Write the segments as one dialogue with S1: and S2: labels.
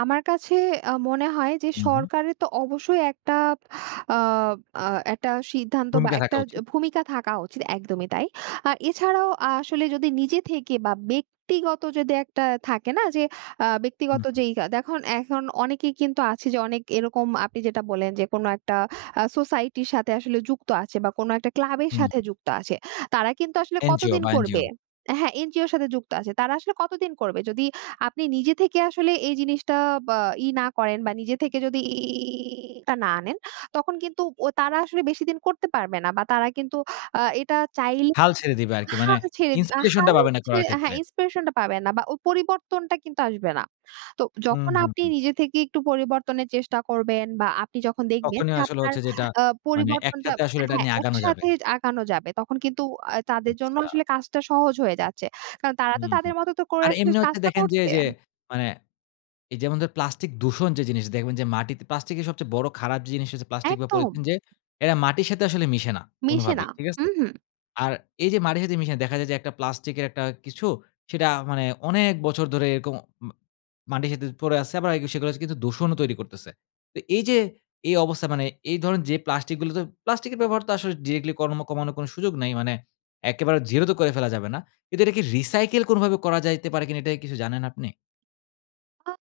S1: আমার কাছে আ মনে হয় যে
S2: উহু।
S1: সরকারের তো অবশ্যই একটা আব আ একটা সিদ্ধান্ত বা
S2: ভূমিকা
S1: একটা
S2: থাকা
S1: য
S2: উচিত।
S1: ভূমিকা থাকা উচিত একদমই তাই। আর এছাড়াও আসলে যদি নিজে থেকে বা ব্যক্তিগত যদি একটা থাকে না? যে আ
S2: হু,
S1: ব্যক্তিগত
S2: হু।
S1: যেই কা দেখুন এখন অনেকে কিন্তু আছে যে অনেক এরকম আপনি যেটা বললেন যে কোন একটা আ সোসাইটির সাথে আসলে যুক্ত আছে বা কোন একটা ক্লাব এর
S2: হু,
S1: সাথে
S2: হু।
S1: যুক্ত আছে। তারা কিন্তু আসলে
S2: এনজিও
S1: কতদিন
S2: বা
S1: করবে
S2: এনজিও।
S1: হ্যাঁ, এনজিওর সাথে যুক্ত আছে। তারা আসলে কতদিন করবে? যদি আপনি নিজে থেকে আসলে এই জিনিসটা বা ই না করেন বা নিজে থেকে যদি ই টা না আনেন তখন কিন্তু ওই তারা আসলে বেশিদিন করতে পারবে না বা তারা কিন্তু আ এটা চাইলে
S2: হাল ছেড়ে দিবে আরকি। মানে
S1: হাল ছেড়ে দেয়া,
S2: inspiration টা
S1: হাল
S2: পাবে না
S1: ছেড়ে
S2: করার
S1: হ্যাঁ,
S2: ক্ষেত্রে।
S1: inspiration টা পাবেন না বা ও পরিবর্তনটা কিন্তু আসবে না। তো
S2: হু,
S1: যখন
S2: হু,
S1: আপনি
S2: হু।
S1: নিজে থেকেই একটু পরিবর্তনের চেষ্টা করবেন বা আপনি যখন দেখবেন
S2: তখনই
S1: যে
S2: আসলে
S1: আপনার
S2: হচ্ছে যে এটা
S1: আ
S2: মানে
S1: পরিবর্তনটা
S2: একসাথে আসলে এটা
S1: হ্যাঁ,
S2: নিয়ে আগানো যাবে।
S1: একসাথে যে আগানো যাবে তখন কিন্তু আ তাদের জন্য
S2: আচ্ছা।
S1: আসলে কাজটা সহজ হয়ে যাচ্ছে। কারণ তারা
S2: হু,
S1: তো
S2: হু।
S1: তাদের মতো, তো করে
S2: আর
S1: আসলে
S2: এমনি হচ্ছে
S1: কাজটা
S2: দেখেন যে,
S1: করছে।
S2: ওইযে মানে এই যেমন ধরে প্লাস্টিক দূষণ যে জিনিস দেখবেন যে মাটিতে প্লাস্টিকের সবচেয়ে বড় খারাপ জিনিস হচ্ছে প্লাস্টিক বা
S1: একদম।
S2: পলিথিন যে এরা মাটির সাথে আসলে মিশে না
S1: মেশে না,
S2: কোনভাবেই। ঠিক আছে?
S1: উহু।
S2: আর এই যে মাটির সাথে মিশে দেখা যায় যে একটা প্লাস্টিক এর একটা কিছু সেটা মানে অনেক বছর ধরে এরকম ম মাটির সাথে পড়ে আছে আবার এগ সেগুলা য কিন্তু দূষণও তৈরি করতেছে। তো এই যে এই অবস্থায় মানে এই ধরনের যে প্লাস্টিক গুলো তো প্লাস্টিকের ব্যবহার তো আসলে ডিরেক্টলি কর্ম কমানোর কোনো সুযোগ নাই। মানে একেবারে জিরো তো করে ফেলা যাবে না। কিন্তু এটা কে রিসাইকেল কোনভাবে করা যাইতে পারে কিনা এটা কি কিছু জানেন আপনি?
S1: আ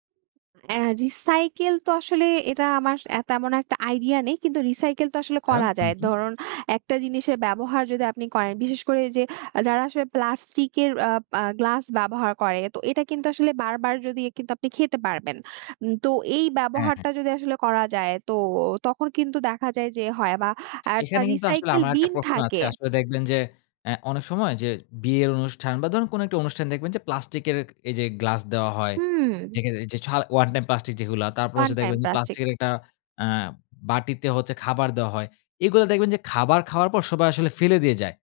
S1: অ্যা রিসাইকেল তো আসলে এটা আমার অ্যা তেমন একটা আইডিয়া নেই কিন্তু রিসাইকেল তো আসলে
S2: আচ্ছা
S1: করা
S2: হু,
S1: যায়।
S2: হু।
S1: ধরুন একটা জিনিসের ব্যবহার যদি আপনি করেন বিশেষ করে, যে যারা আসলে প্লাস্টিক এর আ পা গ্লাস ব্যবহার করে তো এটা কিন্তু আসলে বারবার যদি এ কিন্তু আপনি খেতে পারবেন। উম তো এই
S2: হ্যাঁ, হ্যাঁ।
S1: ব্যবহারটা যদি আসলে করা যায় তো তখন কিন্তু দেখা যায় যে হয় বা একটা
S2: এখানে কিন্তু আসলে
S1: রিসাইকেল
S2: আমার একটা
S1: বিন
S2: প্রশ্ন আছে।
S1: থাকে।
S2: আসলে দেখবেন যে অ্যা অনেক সময় যে বিয়ের অনুষ্ঠান বা ধরুন কোনো একটা অনুষ্ঠান দেখবেন যে প্লাস্টিকের ক এই যে গ্লাস দেওয়া হয়।
S1: হুম।
S2: যেখানে এই যে ছাড় ওয়ান টাইম প্লাস্টিক যেগুলা তারপর হচ্ছে
S1: ওয়ানটাইম
S2: দেখবেন যে
S1: প্লাস্টিক।
S2: প্লাস্টিকের একটা আ বাটিতে হচ্ছে খাবার দেওয়া হয়। এগুলা দেখবেন যে খাবার খাওয়ার পর সবাই আসলে ফেলে দিয়ে যায়।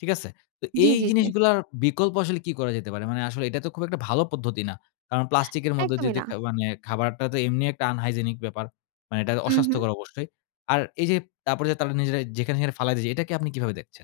S2: ঠিক আছে? তো
S1: জ্বী,
S2: এই
S1: জ্বী, জ্বী।
S2: জিনিসগুলার বিকল্প আসলে কি করা যেতে পারে? মানে আসলে এটা তো খুব একটা ভালো পদ্ধতি না। কারণ প্লাস্টিকের মধ্য দিয়ে
S1: একদমই
S2: দে
S1: না।
S2: খা মানে খাবারটা তো এমনি একটা unhygienic ব্যাপার। মানে এটা
S1: উহু।
S2: অস্বাস্থ্যকর অবশ্যই। আর এই যে তারপরে যে তারা নিজেরাই যেখানে সেখানে ফালাই দিয়ে যায় এটাকে আপনি কিভাবে দেখছেন?